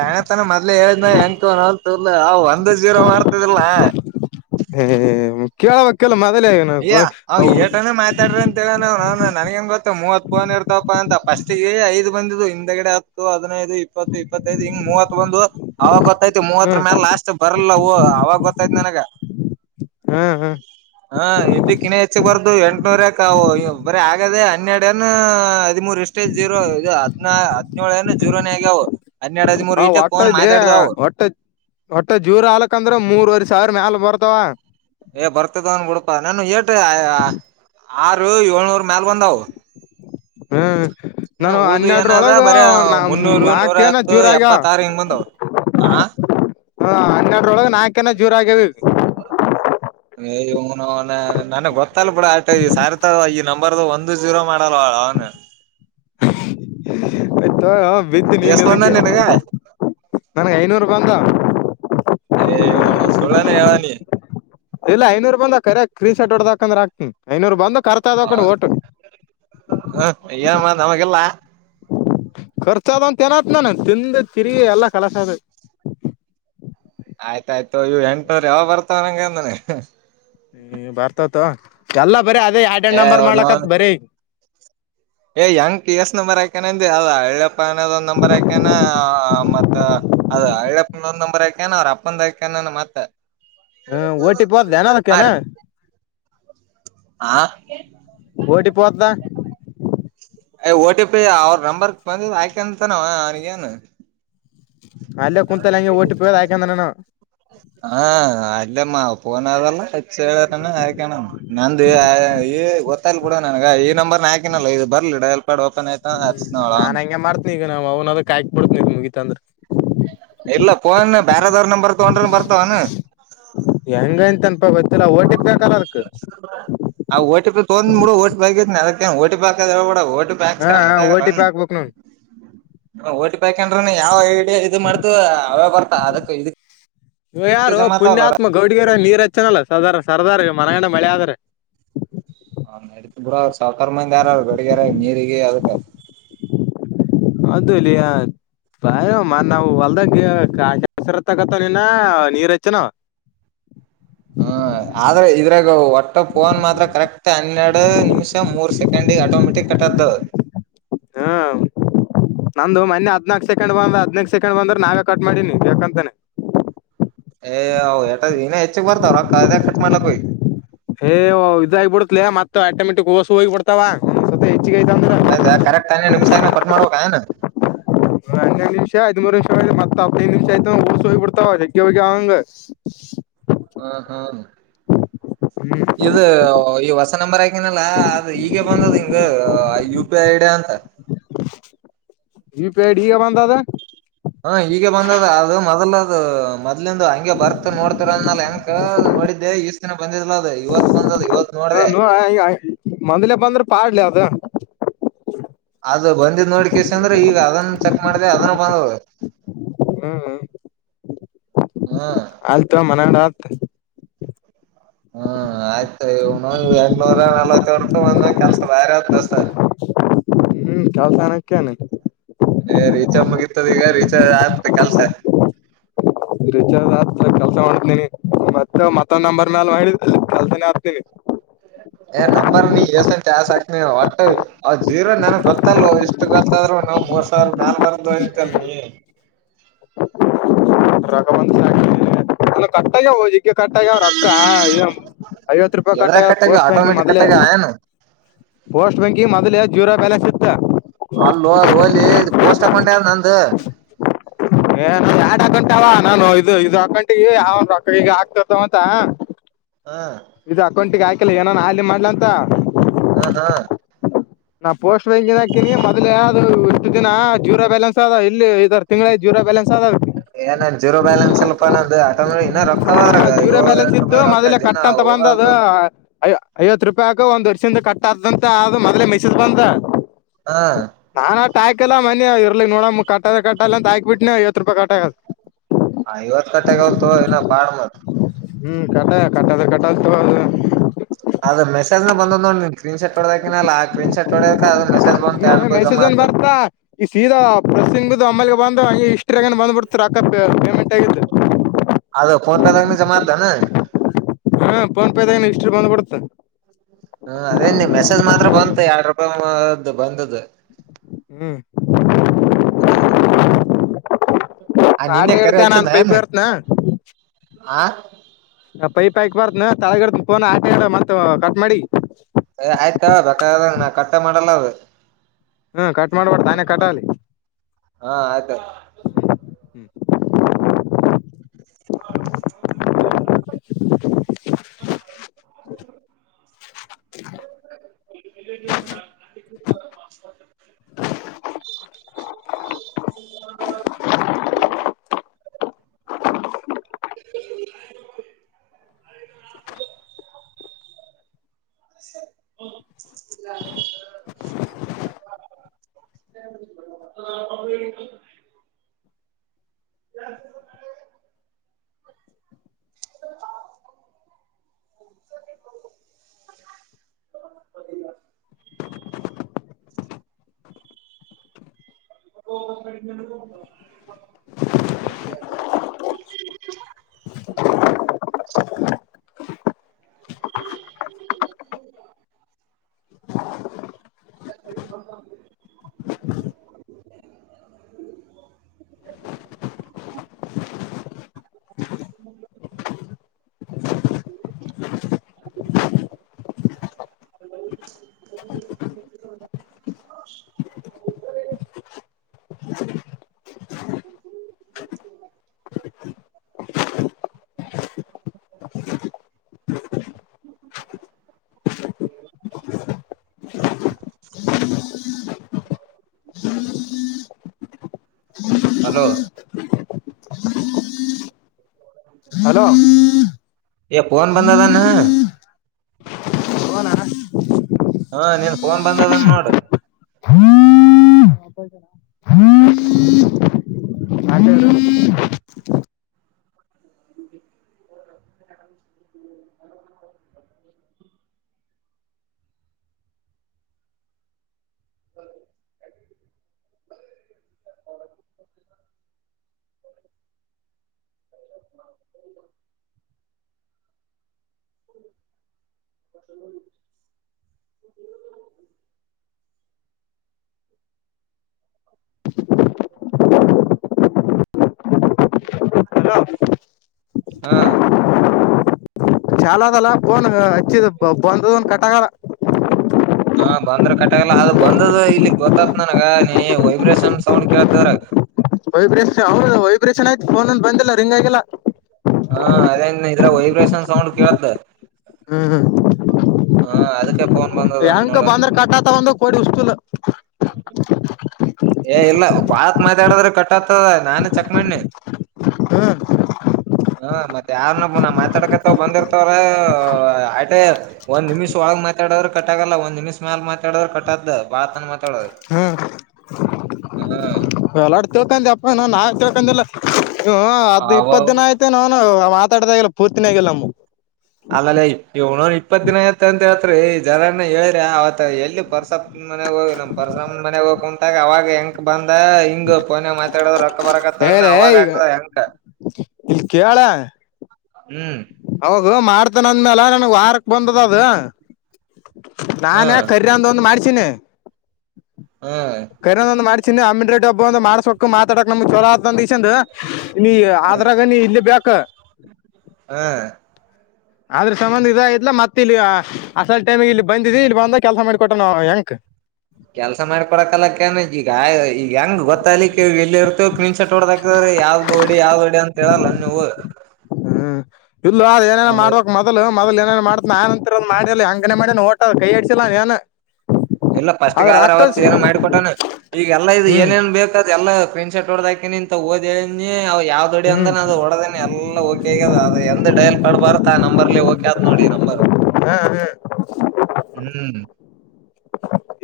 ತಣ ತಾನ ಮದ್ಲಿ ಹೇಳನ ಎಂಕತರ್ಲ ಒಂದ ಜೀರೋ ಮಾಡ್ತಿದಲ್ಲ್ಲ ಹ್ಮ್ ಕೇಳಬೇಕಲ್ಲ ಮ ಅಯ್ಯ ಅವ್ ಏಟಾನ ಮಾತಾಡ್ರಿ ಅಂತ ಹೇಳ [unintelligible] ನನಗ ಹೆಂಗ ಗೊತ್ತು ಮೂವತ್ ಬೋನ್ ಇರ್ತಪ್ಪಾ ಅಂತ ಫಸ್ಟ್ ಐ ಬಂದು ಹಿಂದ್ಗಡೆ ಹತ್ತು ಹದಿನದು ಇಪ್ಪತ್ತು ಇಪ್ಪತ್ತದು ಹ್ ಮೂವ ಒಂದು ಅವಾಗ ಗೊತ್ತೈತಿ ಮೂವತ್ರ ಹ್ಮ್ ಮೇಾಲ ಲಾಸ್ಟ್ ಬರಲ್ಲ ಹ ಅವಾಗ ಗೊತ್ತಾಯ್ತ್ ನನಗ ಹ್ಮ್ ಹ್ಮ್ ಹಾ ಎಲ್ಲಿ ಕಿಣೆ ಹೆಚ್ಚ ಬಾರ್ದು ಎ ರಕವು ಬರೀ ಆಗದ ಹನ್ನೆರಡನ್ ಹದಿಮೂರ್ ಇಷ್ಟೇ ಜೀರೋ ಇ ಹದ ಹದಿನ ಜೀರನಿ ಆಗವು ಹ ಹೊಟ್ಟದಲಿ ಹೊಟ್ಟ ಹೊಟ್ಟೆ ಜೂರ್ ಹಾಲಕ್ ಅಂದ್ರೆ ಮೂರ್ವರೆ ಸಾವಿರ ಮ್ಯಾಲ ಬರ್ತ್ತ ತ್ತ ಏ ಬರ್ತದ ಅನ್ ಬಿಡ್ಪಾ ನಾನು ಏಟ ಆರು ಏಳ್ನೂರು ಮ್ಯಲ್ಬಧವು ಹ್ಮ ಹ್ಮ ಉಳ್ದು ಏನದ ಬರ ಮುನ್ನೂರು ನೂರ ನಾಕೇನ ಹತ್ತು ಜೂರ ಆಗ್ಯಾವ ಎಪ್ಪತ್ತ ಆರ ಹಿಂಗ್ ಬಂದವ್ ಆ ಹಾ ಹನ್ನೆಡ್ರೊಳಗೆ ನಾಲ್ಕನಾ ಝೀರೋ ಆಗ್ಯವ ಈಗ [unintelligible] ಅನ ಇತ್ತ ತೊಗೊಲೊ ಬಿತ್ತ ನೀನ್ ಎಸ್ ಬಂದ ಅದಕ್ಕೆ ನಿನಗ ನನಗೆ ಐನೂರು ಬಂದವ ಸುಳ್ಳೇನೀ ಹೆಳವ ನೀ ಇಲ್ಲ ಐನೂರು ಬಂದ ಕರೆ ಸ್ಕ್ರೀನ್ ಶೋಟ್ ಹೊಡದಾಕಂದ್ರ ಹಾಕ್ತೀನಿ ಐನೂರು ಬಂದ ಕರ್ತಾ ಇದ ಕಡೆ ಓಟು ಹ ಏನಾ ಮತ್ತು ನಮಗಿಲ್ಲ ಖರ್ಚದ ಅಂತ ಏನತ್ ನಾನ ತಿಂದ ತಿರುಗಿ ಎಲ್ಲಾ ಖಲಾಸ್ ಆಡುವ ಆಯ್ತಾಯ್ತು ತೊಗೊ ಇವ್ ಎಂಟುನೂರು ಯಾವಗ ಬರ್ತವ ನಂಗ ಇನ್ನ ಹ್ಮ ಬರ್ತವ ತೊಗೊ ಎಲ್ಲ ಬರಿೀ ಅದೇ ಎಡ್ ಎಡ್ ಏ ನಂಬರ್ ಮಾಡ್ಲಕತ್ ಅವನೌನ್ ಬರಿೀ ಏ ಹಿಂಗ್ ಎಷ್ಟ ನಂಬರ್ ಹಾಕ್ಯಾನ್ ಅಂದಿ ಅದ ಅಳ್ಳಪ್ಪ ಅನದ್ ನಂಬರ್ ಆಾಕ್ಯಾನ ಮತ್ತ ಅದ ಹಳ್ಳಪ್ಪನ ಒಂದ ನಂಬರ್ ಆಕ್ಯಾನ ಅವ್ರ ಅಪ್ಪಂದ ಆಾಕಾನ ಮತ್ತೆ ಹ್ಮ್ ಓಟಿಪಿ ಹೊತಿದೆನ್ ಅದ್ಕೆಲ್ಲಾ ರೀ ಹಾ ಓಟಿಪಿ ಹೊತಿದಾ ಅಯ ಓ ಟಿ ಪಿ ಅವ್ರ ನಂಬರ್ ಬಂದ ಆಾಕಂತಾನ ಅವನಗೇನ್ ಅಲ್ಲೇ ಕುಂತಲ್ಲ ಹಂಗೆ ಓ ಟಿ ಪಿ ಹೋದ ಹಾಕಂದ್ರ ನಾನು ಹಾ ಅದೇ ಮಾ ಪೋನದಲ್ಲ ಹಚ್ಚೇಳರಾ ಹೇಕೊಂಡನ್ ನಂದು ಈ ಗೊತ್ತಾಲ್ ಬಿಡೋ ನನಗ ಈ ನಂಬರ್ ಹಾಕಿನಲ್ಲ ಇದು ಬರ್ಲಿಡ ಹ್ಮ್ ನಾನ್ ಹಂಗೆ ಮಾಡ್ತನಿ ಈಗ ನಾ ಅವನ ಅದಕ ಹಾಕಿ ಬಿಡ್ತನಿಗ ಮುಗಿತ ಅಂದ್ರೆ ಇಲ್ಲ ಫೋನ್ ಬೇರಾದವ್ರ ನಂಬರ್ ತಗೊಂಡ್ರನ್ ಬರ್ತಾವನ್ ಹೆಂಗಂತನ್ಪಾ ಗೊತ್ತಿಲ್ಲ ಓ ಟಿ ಪಿ ಹಾಕಲ್ಲ ಅದಕ್ ಆ ಒಟಿಪಿ ತೊಗೊಂಡ ಮೂಡೋ ಒಟಿಪಿ ಅಗೇಟ್ ಅದಕ್ಕ ಒಟಿಪಿ ಹಾಕೋಡ್ ಹೇಳಬೇಡ ಒಟಿಪಿ ಹಾ ಹಾ ಪಾಕ್ಂತ ಓ ಆಗ ಟಿ ಪಿ ಹಾಕ್ಬೇಕ್ ನೋಡ್ ಒಟಿಪಿ ಹಾಕೊಂಡ್ರಿನು ಯಾವ ಐಡಿಯಾ ಇದು ಮಾಡ್ತು ಅವೇ ಬರ್ತ ಅದಕ್ಕ ಇದಕ್ ಇವ ಯಾರು ಪುಣ್ಯಾತ್ಮ ಗೌಡಗ ನೀರ್ ಹಚ್ಚನಲ್ಲ ಸದ ಸರ್ದಾರ್ ಮರ ಮಳೆ ಆದ್ರ [unintelligible] ಸಾವಕರ್ ಮಂದಿ ಹರ ಅವ್ರು ಬೆಳಗಾರ ನೀರಿಗ ಅದಕ್ಕ ಹ ಬ ಮನಾ ಅವ ಹೊಲ್ದಗ ಕಸರ ತಗತ್ತ ನೀನ್ನ ನೀರ್ ಹೆಚ್ಚನ [unintelligible] ಹಾ ಆದ್ರೆ ಇದ್ರಾಗ ಒಟ್ಟ ಫೋನ್ ಮಾತ್ರ ಕರೆಕ್ಟ್ ಹನ್ನೆರಡು ನಿಮಿಷ ಮೂರ್ ಸೆಕೆಂಡ ಆಟೋಮೆಟಿಕ್ ಕಟ್ಟಡ ಹಾ ನಂದು ಮೊನೆ ಹದ್ನಾಕಕ್ ಸೆಕೆಂಡ್ ಬಂದ್ರೆ ಹದ್ನಾಕ್ ಸೆಕೆಂಡ್ ಬಂದ್ರೆ ನಾವೇ ಕಟ್ ಮಾಡೀಿನಿ ಬೇಕಂತಾನನೆ ಏ್ ಇನ್ನ ಹೆಚ್ಚಗ್ ಬರ್ತಾವ್ರ ರೋಕ್ ಅದ ಯಾಕ್ ಕಟ್ ಮಾಡ್ಲಕ್ ಹೋಗಿ ಏ ಇದಾಗಿಬಿಡತ್ಲ ಮತ್ತೆ ಆಟೋಮೆಟಿಕ್ ವೋಸು ಹೋಗಿ ಬಿಡ್ತಾವ ಏನ್ ಯಾ ಕರೆಕ್ಟ್ ಹನ್ನೆರಡು ನಿಮಿಷ ಆಗ್ ಕಟ್ ಮಾಡಬೇಕ ಏನ್ ಹನ್ನೆರಡು ನಿಮಿಷ ಹದಿಮೂರು ನಿಮಿಷ ಮತ್ತ ಹದಿನೈದು ನಿಮಷ ಆಯತ ಅಂದ್ರ ಊಸೂ ಹೋಗಿ ಬಿಡ್ತಾವ ಜಗ್ಗೆ ಹೋಗ್ಯವ ಹಾಂಗ್ ಹ್ಮ ಹ್ಮ ಇದು ಈ ಹೊಸ ನಂಬರ ಹನಲ್ಲ ಆದ ಈಗೆ ಬಂದದ್ ಹಿಂಗ ಯು ಪಿ ಐ ಐಡಿಯ ಅಂತ ಯುಪಿಐ ಐಡಿ ಈಗ ಬಂದ ಅದ ಅ ಮೊದ್ಲಿಂದು ಹಂಗೆ ಬರ್ತ್ ನೋಡ್ತರ ಅಂದ ಹೆಂಗ ಕ ನೋಡಿದ್ದೆ ಈಷ್ಟತಿನ ಬಂದಿದ್ಲ ಅದ ಹ ಮೊಂದ್ಲೆ ಬಂದ್ರೆ ಪಾಡ್ ಲೆ ಅದ ಅದು ಬಂದಿದ್ದ್ ನೋಡಿ ಕೇಶಂದ್ರ ಈಗ ಅದನ್ನ ಚೆಕ್ ಮಾಡ್ದ ಅದನ್ನ ಬಂದ ಹ್ಮ್ ಹ್ಮ್ ಆಲ್ ತೊಗೊ ಮನಂಗಡ ಆಲ್ ಹ್ಮ್ ಆಯ್ತು ಇವನು ಬೆಂಗ್ಳೂರ ನಲವತ್ತ ಹೊಡ್ತ ಬಂದ ಕೆಲ್ಸ ಬೇರೆ ಹ ದಸ ಹ್ಮ್ ಚಲ್ ಏ ರರಿಚಾರ್ಜ್ ಮುಗತದ ಈಗ ರರಿಚಾರ್ಜ್ ಆಗ್ತ ಕೆಲ್ಸ ರಿಚಾರ್ಜ್ ಆದ ಕೆಲ್ಸ ಮಾಡನಿ ಮತ್ತೆ ಮತ್ತ ನಂಬರ್ ಮ್ಯಾಲ ಮಾಡಿದ ಕೆಲ್ಸನೇ ಹಗ್ತೀನಿ ಹ ಏ ನಂಬರ್ ನೀ ಎಸಂತಸಕ್ನ ಒಟ್ಟ ಜೀರೋ ನನಗ್ ಗೊತ್ತಲ್ವ ಇಷ್ಟು ಗೊತ್ತ ಇ ನಾ್ ಮೂರ್ ಸಾವಿರ ಮೇಲ್ ಬರ್ೋಯಂತಲ್ ರಘವಂಶ ಅ ಕಟ್ಟಾಗಿ ಕಟ್ಟ್ಯ ಅವ್ರು ಅಕ್ಕ ಐವತ್ತು ರೂಪಾಯಿ ಎದ್ರಾಗ್ ಕಟ್ಟವ ಕಟ್ಟಾಗ್ಯಾವ ಪೋಸ್ಟ್ ಬ್ಯಾಂಕ ಆಟೋಮೆಟಿಕ್ ಮೊದ್ಲೆೇ ಕಟ್ಟಾಗ್ಯಾವ ಏನು ಪೋಸ್ಟ್ ಬ್ಯಾಂಕಿಗೆ ಮೊದಲ ಜೀರೋ ಬ್ಯಾಲೆನ್ಸ್ ಇತ್ತು ಅಲ್ಲು ಅದು ಹಲಿ ಇ ಪೋಸ್ ತಕೊಂಡೆಾರ ನಂದು ಅ ನಾನು ಇದು ಇದು ಅಕ್ಕ ಗಂಟಿಗೆ ಯಾವಂದ ರೊಕ್ಕ ಈಗ ಆಗ್ತದ ಅಂತ ಹ ಇದು ಅಕೌಂಟಿಗೆ ಹಾಕಿಲ್ಲ ಏನಾನ ಹಾಲಿ ಮಾಡ್ಲ ಅಂತ ಹಾ ಹಾ ನಾ ಪೋಸ್ಟ್ ಬ್ಯಾಂಕನ್ ಹಾಕಿನಿ ಮೊದ್ ಯ ಅದು ಇಷ್ಟು ದಿನ ಜೂರೋ ಬ್ಯಾಲೆನ್ಸ್ ಅದ ಇಲ್ಲಿ ಇದ ತಿಂಗಳ ಜೀರ ್ಯಲೆನ್ಸ್ ಆದ ಏನನ್ ಜೀರೋ ಬ್ಯೆನ್ಸ್ ಸ್ವಲ್ಪ ನ ಆಟ ಇನ್ನ ರೊಕ್ಕವರಗ ಏಳು ಎಂ ರೊಕ್ಕ ದಿನ ಅಂದ ಹೋಗದು ಅ ಐವತ್ತು ರೂಪಾಯಿ ಹಾಕ ಒಂದ್ ವರ್ಷ ಕಟ್ಟಂತ ಮೊದ್ಲೇ ಮೆಸಸ್್ ಬಂದ ಹಾ ನಾನ ಇಲ್ಲ ಮಯ ಇರ್ಲಿ ನೋಡ ಕಟ್ಟ ಕಟ್ಟಲ್ಲ ಅಂತ ಹಾಕ್ಬಿಟ್ಟನನೆ ಐವತ್ತು ರೂಪಾಯಿ ಕಟ್ಟ ಆ ಹ ಇವತ್ ಕಟ್ಟೆಗೆ ಒಂತ ಏನ ಬಾಳ ಮತ್ ಹ್ಮ್ ಕಟ್ಟ ಕಟ್ಟ ಕಟ್ಟ ಅದ ಮೆಸೇಜ್ ನ ಬಂದ್ ನೋಡಿ ನಿ ಸ್ಕ್ರೀನ್ ಶಾಟ್ ಹೊಡದಕಿನಲ್ಲ ಆ ಕಕ್ರೀನ್ ಶಾಟ್ ಹೊಡಕ ಅದದು ಮೆಸೇಜ್ ಹ್ಮ್ ಬಂದಂತೇಳ್ಬ ಜಮಾ ಅದ ಸ್ಸಂಗ ಬಿದ್ದು ಆಮೇಲೆಗೆ ಬಂದು ಹಂಗೆ ಇಷ್ಟ್ರ ಆಗ ಬಂದುಬಿಡ್ತಾರೆಾಕಕ್ಕ ಪೇಮೆಂಟ್ ಆಗಿತ್ತು ಅದು ಫೋನ್ ಪೇದಾಗನ ಜಮಾ ಆದ್ದಾನ ಹಾ ಪೋನ್ಪದ ಇಷ್ಟ್ರ ಬಂದ್ಬಡುತ್ತ ಹ್ಮ ಅದೇ ನೀ ಮೆಸೇಜ್ ಮಾತ್ರ ಬಂತು ಎರಡ್ ರೂಪಾಯಿ ಬಂದ್ದ ಹ್ಮ್ ಆ ಆಟ ನಿನ್ನೆ ಕರೆ ಹಡ್ತ ನನ್ು ಹಚ್ಚಿದ್ನ ಪೈಪ ಏನ್ ಇರ್ತ್ನಾ ಆ ಪೈಪ್ ಹಾಕ್ ಬಾರ್ದ ತಳಗಡ ಪೋನ ಆಕೆ ಮತ್ ಕಟ್ ಮಾಡಿ ಆಯ್ತ ನಾ ಕಟ್ಟೆ ಮಾಡಲ್ಲ ಅದು ಹ್ಮ್ ಕಟ್ ಮಾಡ್ಬಾರಡ್ ತಾನೇ ಕಟ್ಟಾಲಿ ಹಾ ಆಯ್ತು ಹ್ಮ್ ಹ [inaudible] [unintelligible] [inaudible] ಹೋಗಡಿ [inaudible] [inaudible] [unintelligible] [inaudible] ಹ್ಮ [inaudible] [inaudible] [inaudible] ಹ್ಮ [inaudible] ಹಲೋ ಹಲೋ ಏ ಫೋನ್ ಬಂದದ ಅನ್ ಫೋನ್ ಹಾ ನೀನ್ ಫೋನ್ ಬಂದನ್ ನೋಡು [inaudible] [inaudible] [inaudible] ಹಲೋ ಹಾ ಚಾಲೂ ಅದಲ ಫೋನ್ ಬಂದದ ಕಟ್ ಆಗಲ್ಲ ಹಾ ಬಂದ್ರೆ ಕಟ್ಟಾಗಲ್ಲ ಅದು ಬಂದ ಇಲ್ಲಿ ಗೊತತ್ ನನಗ ನೀ ವೈಬ್ರೇಷನ್ ಸೌಂಡ್ ಕೇಳ್ತ ಅದ್ರಗ್ ವೈಬ್ರೇಷನ್ ಹೌದ ವೈಬ್ರೇಷನ್ ಆಯ್ತು ಫೋಂದು ಬಂದಿಲ್ಲ ರಿಂಗ್ ಆಗಿಲ್ಲ ವಿಬ್ರೇಶನ್ ಸೌಂಡ್ ಕೇಳ್ತು ನೋಡ [unintelligible] ಬಾಂದ್ರ ಕಟ್ಟಾತ ಬಂದು ಕೋಡಿ ವಸ್ತೂಲ ಏ ಇಲ್ಲ ಭಾತ್ ಮಾತಾಡದ್ರೆ ಕಟ್ಟ ಆತದ ನಾನೇ ಚೆಕ್ ಮಾಡನಿ ಹಾ ಮತ್ತೆ ಯಾರ್ನ ಪುನಃ ಮಾತ್ ಡಕತ್ತ ಬಂದಿರ್ತವ್ರ ಆಟ್ ಒಂದ್ ನಿಮಿಷ್ ಒಳಗೆ ಮಾತಾಡ್ದ್ರೆ ಕಟ್ ಆಗಲ್ಲ ಒಂದ್ ನಿಮಿಷ್ ಮ್ಯಾಲ ಮಾತಾಡ್ದ್ರೆ ಕಟ್ಟ ಅದ್ದ [unintelligible] [unintelligible] ಹ್ಮ ಯಲ್ಲತಿಳ್ಕೊಂಡಿ ಯಪ್ಪಾ ನಾನ್ ತಿಳ್ಕೊಂಡಿಲ್ಲ ಹ ಅದ್ ಇಪ್ಪತ್ ಅವ ದಿನ ಆಯ್ತೆ ಏನೊ ಮಾತಾಡದಾಗಿಲ್ಲ ಪೂರ್ತಿನ ಆಗಿಲ್ಲ ನಮ್ ತ್ರಿ ಈ ಜರನ್ನ ಹೇಳ್ರಿ ಅವತ್ ಎಲ್ಲಿ ಪರ್ಸಪ್ ಮನೆ ಹೋಗಿ ನಮ್ ಪರ್ಸಮ ಮನೆಗೆ ಹೋಗ ಕುಂತಾಗ ಅವಾಗ ಹೆಂಗ ಬಂದ ಹಿಂಗ ಫೋನ್ ಮಾತಾಡೋದ ರಕ್ಕ ಬರಕ್ ಆತನ ಏರ ಅವಾಗ ಈಗ ಆತದ ಹೆಂಕ ಹ್ಮ್ ಅವೋಗ ಮಾಡ್ತಾನ ಅಂದ್ಮ್ಯಲ ನನ್ಗ್ ವಾರಕ್ ಬಂದದ ಅದು ಹಾ ನಾನ್ ಕರಿಯದೊಂದು ಮಾಡ್ಸಿನಿ ಹಾ ಕರಿಂದೊಂದ್ ಮಾಡ್ಸಿನಿ ಅಮ್ಮಿ ರೆಡ್ಡಿ ಒಬ್ಬ ಒಂದ ಮಾಡ್ಸ್ಬೇಕಕ್ ಮಾತಾಡಕ್ ನಮ್ ಚಲ ಆತ [unintelligible] ಇಲ್ಲಿ ಆದ್ರಾಗ ನೀ ಇಲ್ಲಿ ಬೇಕ್ ಹಾ ಆದ್ರೆ ಸಂಬಂಧ ಇದ ಇತ್ಲ ಮತ್ ಇಲ್ಲಿ ಅಸಲ್ ಟೈಮ ಇಲ್ಲಿ ಬಂದಿದ ಇಲ್ಲಿ ಬಂದ ಕೆಲ್ಸ ಮಾಡಿಕೊಟ್ಟನ ಅವ ಹೆಂಗ [inaudible] ಕೆಲ್ಸ ಮಾಡ್ಕೊಡಕಲ್ಲಕ್ಕನ್ ಈಗ ಈಗ ಹೆಂಗ ಗೊತ್ತ್ಲಿಕ್ಕೆ ಎಲ್ಲಿ ಇರ್ತವ ಕ್ರೀನ್ ಶಾಟ್ ಹೊಡದಾಕ್ತ್ರ ಯಾವ್ದು ಹೊಡಿ ಯಾವ್ದ ಹೊಡಿ ಅಂತ ಹೇಳಲ್ಲ ನೀವು ಹ್ಮ್ ಇಲ್ಲ ಅಲ್ ಏನೇನ ಮಾಡಬೇಕ್ ಮೊದಲು ಮೊದಲ್ ಏನೇನ ಮಾಡತ ನನ್ಂತರ ಮನಲಿ ಹಂಗನೆ ಮಾಡ್ ಹ ಕೈಯಡಿಸಿಲ್ಲಾ ಏನು ಇಲ್ಲ ಫಸ್ಟ್ಗ ಆದ್ರ ಅವತ್ ಏನು ಮಾಡಿಕ ಕೊಟಾನ ಈಗ ಎಲ್ಲಾ ಇದು ಹ್ಮ್ ಏನೇನ್ ಬೇಕಾದ ಎಲ್ಲಾ ಪ್ರಿನ್ ಶರ್ಟ್ ಹೊಡದಾಕಿನಿ ಅಂತ ಓದೆ ನೀ ಯಾವ್ ದದುಡಿ ಹ್ಮ್ ಅಂದಾನ ಅದು ಹೊಡದೇನೆ ಎಲ್ಲ ಓಕೆ ಆಗದ ಅದ ಎಂದ ಡಯಲ್ ಪಡ್ಬಾರು ಆ ನಂಬರ್ಲ್ಲಿ ಓಕೆ ಆತ ನೋಡಿ ಬರ ಹಾ ಹಾ ಹ್ಮ್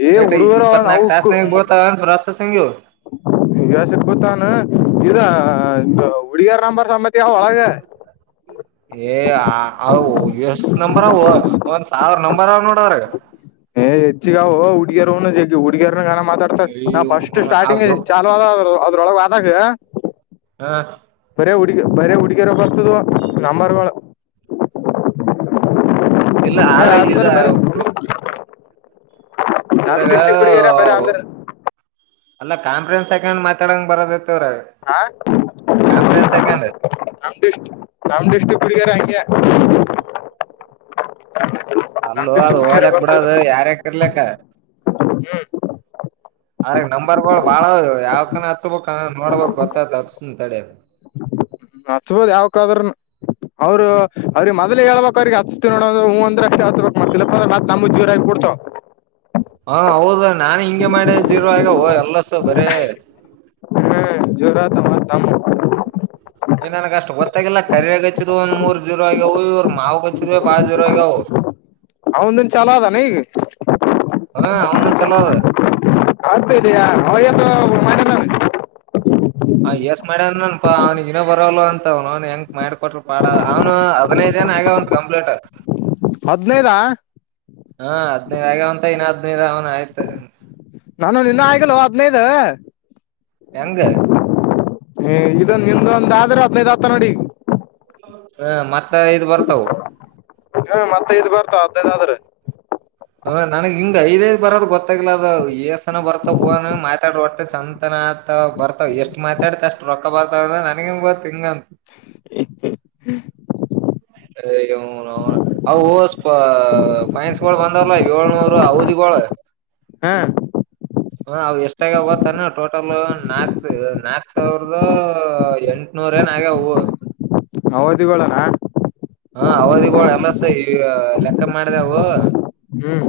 ಏ ಏಟ್ ಹುಡುಗರ ಇಪ್ಪತ್ ನಾಕ್ ಅವಕ್ ಟಾಸ್ಕ್ ಬಡ್ತಾವಂತ ಪ್ರೋಸೆಸ್ಸಿಂಗು ಸಿಗ್ಬತ್ ಅನು ಇದ ಹುಡುಗಿಯರ ರಂಬರ್ ಸಮ್ಮತಿ ಒಳಗ [inaudible] ಏ ಅ ಎಷ್ಟ ನಂಬರ್ ಒಂದ್ ಸಾವಿರ ನಂಬರ್ ಅವ ನೋಡ್ ಅವರ್ಗ ಹ ಎಚ್ಚಗಾವು ಹುಡ್ಗಿಯರು ಹನು ಹುಡ್ಗಿಯರ್ ನ ಮಾತಾಡ್ತಾರೆ ನಾ ಅಯ್ಯೋ ಫಸ್ಟ್ ಆ ಸ್ಟಾರ್ಟಿಂಗ್ ಗ್ರೂಪ್ ಚಾಲೂ ಆದ ಅದ್ರೊಳಗೆ ಆದಾಗೆ ಹಾ ಹುಡುಗಿ ಬರಿ ಹುಡುಗಿಯರ ಬರ್ತದ್ವು ನಂಬರ್ಗಳು ಇಲ್ಲ ಆದ್ರ ಇದ [unintelligible] ನಮ್ ಇವ್ರಾಗ ಡಿಸ್ಟಿಕ್ ಹುಡುಗಿಯರ ಬರೀ ಅಂದ್ರ ಅಲ್ಲ ಕಾನ್ಫರೆನ್ಸ್ ಹಾಕ್ ಮಾತಾಡಂಗ ಬರದತ್ ಹಾ [inaudible] ಹಾಕೊಂಡ್ ನಮ್ದು ಇಷ್ಟು [inaudible] ನಮ್ದು ಇಷ್ಟು [unintelligible] ಅಲ್ಲೋ ಅದು ಓಲೆ ಬಿಡದು ಯಾರ್ಯಕ ಇರ್ಲಿಕ್ಕ ಅವ್ರ್ಗೆ ನಂಬರ್ ಬಾಳ ಆದವು ಯಾಕನ ಹಚ್ಚೋಬೇಕು ನೋಡ್ಬೇಕು ಹಚ್ಚೇತೀನಿ ತಡಿ ಹಚ್ಚಬೋದು ಯಾವಕಾದ್ರನು ಅವ್ರು ಅವ್ರಿಗೆ ಮೊದ್ಲಿಗೆ ಹೇಳ್ಬೇಕು ಹಚ್ಸ್ತ ನೋಡ ಹೂ ಅಂದ್ರೆ ಹಚ್ಬೇಕ್ ಮತ್ತ್ ಇಲ್ಲಪ್ಪ ಮತ್ತ್ ನಮ್ಮ್ ಜೋರಾಗಿಬಡ್ತಾವ [inaudible] ಹಾ ಹೌದ ನಾನ್ ಹಿಂಗೆ ಮಾಡಿದ್ದಿರುವ [unintelligible] ಬರೀ ಹ್ಮ್ [unintelligible] ಏನ್ನಗ ಅಷ್ಟು ಗೊತ್ತಾಗಿಲ್ಲ ಕರಿಯಗಚ್ಚಿದ್ ಒಂದ್ ಮೂರ್ ಜೀರೋ ಆಗ ಇವ್ ಮಾವುಗಚ್ಚಿದ್ [unintelligible] ಅವಂದನ್ ಚಲೋ ಅದಾನ ಈಗ ಹಾ ಅವ್ನು ಚಲೋ ಅದ [unintelligible] ಹಾ ಯಸ್ ಮಾಡ್ಯ ನನ್ಪಾ ಅವ್ನಗನ ಬರಲ್ಲ ಅಂತವ್ನು [unintelligible] ಮಾಡ್ಕೊಟ್ರರು ಬಾಡ ಅವ್ನು ಹಾಗವ ಒಂದು ಕಂಪ್ಲೀಟ್ ಹದ್ನೈದ ಹದಿನೈದು ಆಗ್ಯವಂತೆ ಇನ್ನ ಹದಿನೈದು ಅಗನ ಆಯ್ತು ನಾನು ನಿನ್ನ ಆಗಲ್ ಹದ್ನೈದ ಹೆಂಗ ಹ್ಮ್ ನಿಮ್ದೊಂದ ಆದ್ರೆ ಹದ್ನೈದ್ ಹತ್ತ ನೋಡಿ ಈಗ ಹಾ ಮತ್ತ ಐದು ಬರ್ತಾವ ಹ್ಮ್ ಮತ್ತೆ ಐದು ಬರ್ತಾವ ಹದಿನೈದ್ ಅದ್ರೆ ಹಾ ನನಗೆ ಹಿಂಗ್ ಐದ ಐದ ಬರೋದ ಗೊತ್ತಾಗಲ ಅದ ಏಸ್ಸನ ಬರ್ತಾವ ಮಾತಾಡ ಒಟ್ಟ ಚಂತನ ಬರ್ತಾವ ಎಷ್ಟ್ ಮಾತಾಡತ ಅಷ್ಟ ರೊಕ್ಕ ಬರ್ತಾವ ನನಗೇ ಏನ್ ಗೊತ್ತು ಹಿಂಗಂತ [unintelligible] [inaudible] [unintelligible] ಪೈನ್ಸ್ಗಳು ಬಂದಾರಲ್ಲ ಏಳ್ನೂರು ಅವದಿಳ ಹಾ ಹಾ ಅವ್ ಎಷ್ಟಾಗವೇ ಗೊತ್ತೇನ ಟೋಟಲ್ ನಾಕ್ ನಾಕ ಸಾವಿರದ ಎಂಟನೂರ [unintelligible] ಅವದಿಗೋಳಣ ಹಾ ಅವದಿಗಳು ಎಲ್ಲ ಲೆಕ್ಕ ಮಾಡಿದೆವು ಹ್ಮ್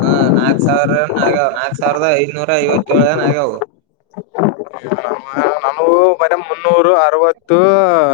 ಹಾ ನಾಕ್ ಸಾವಿರನ ಆಗಾವ ನಾಕ್ ಸಾವಿರದ ಐನೂರ ಐವತ್ತ ಏಳನ್ ಆಗಾವ ನಮಗೂ ಬರಿ ಮುನ್ನೂರು ಅರವತ್ತು [inaudible]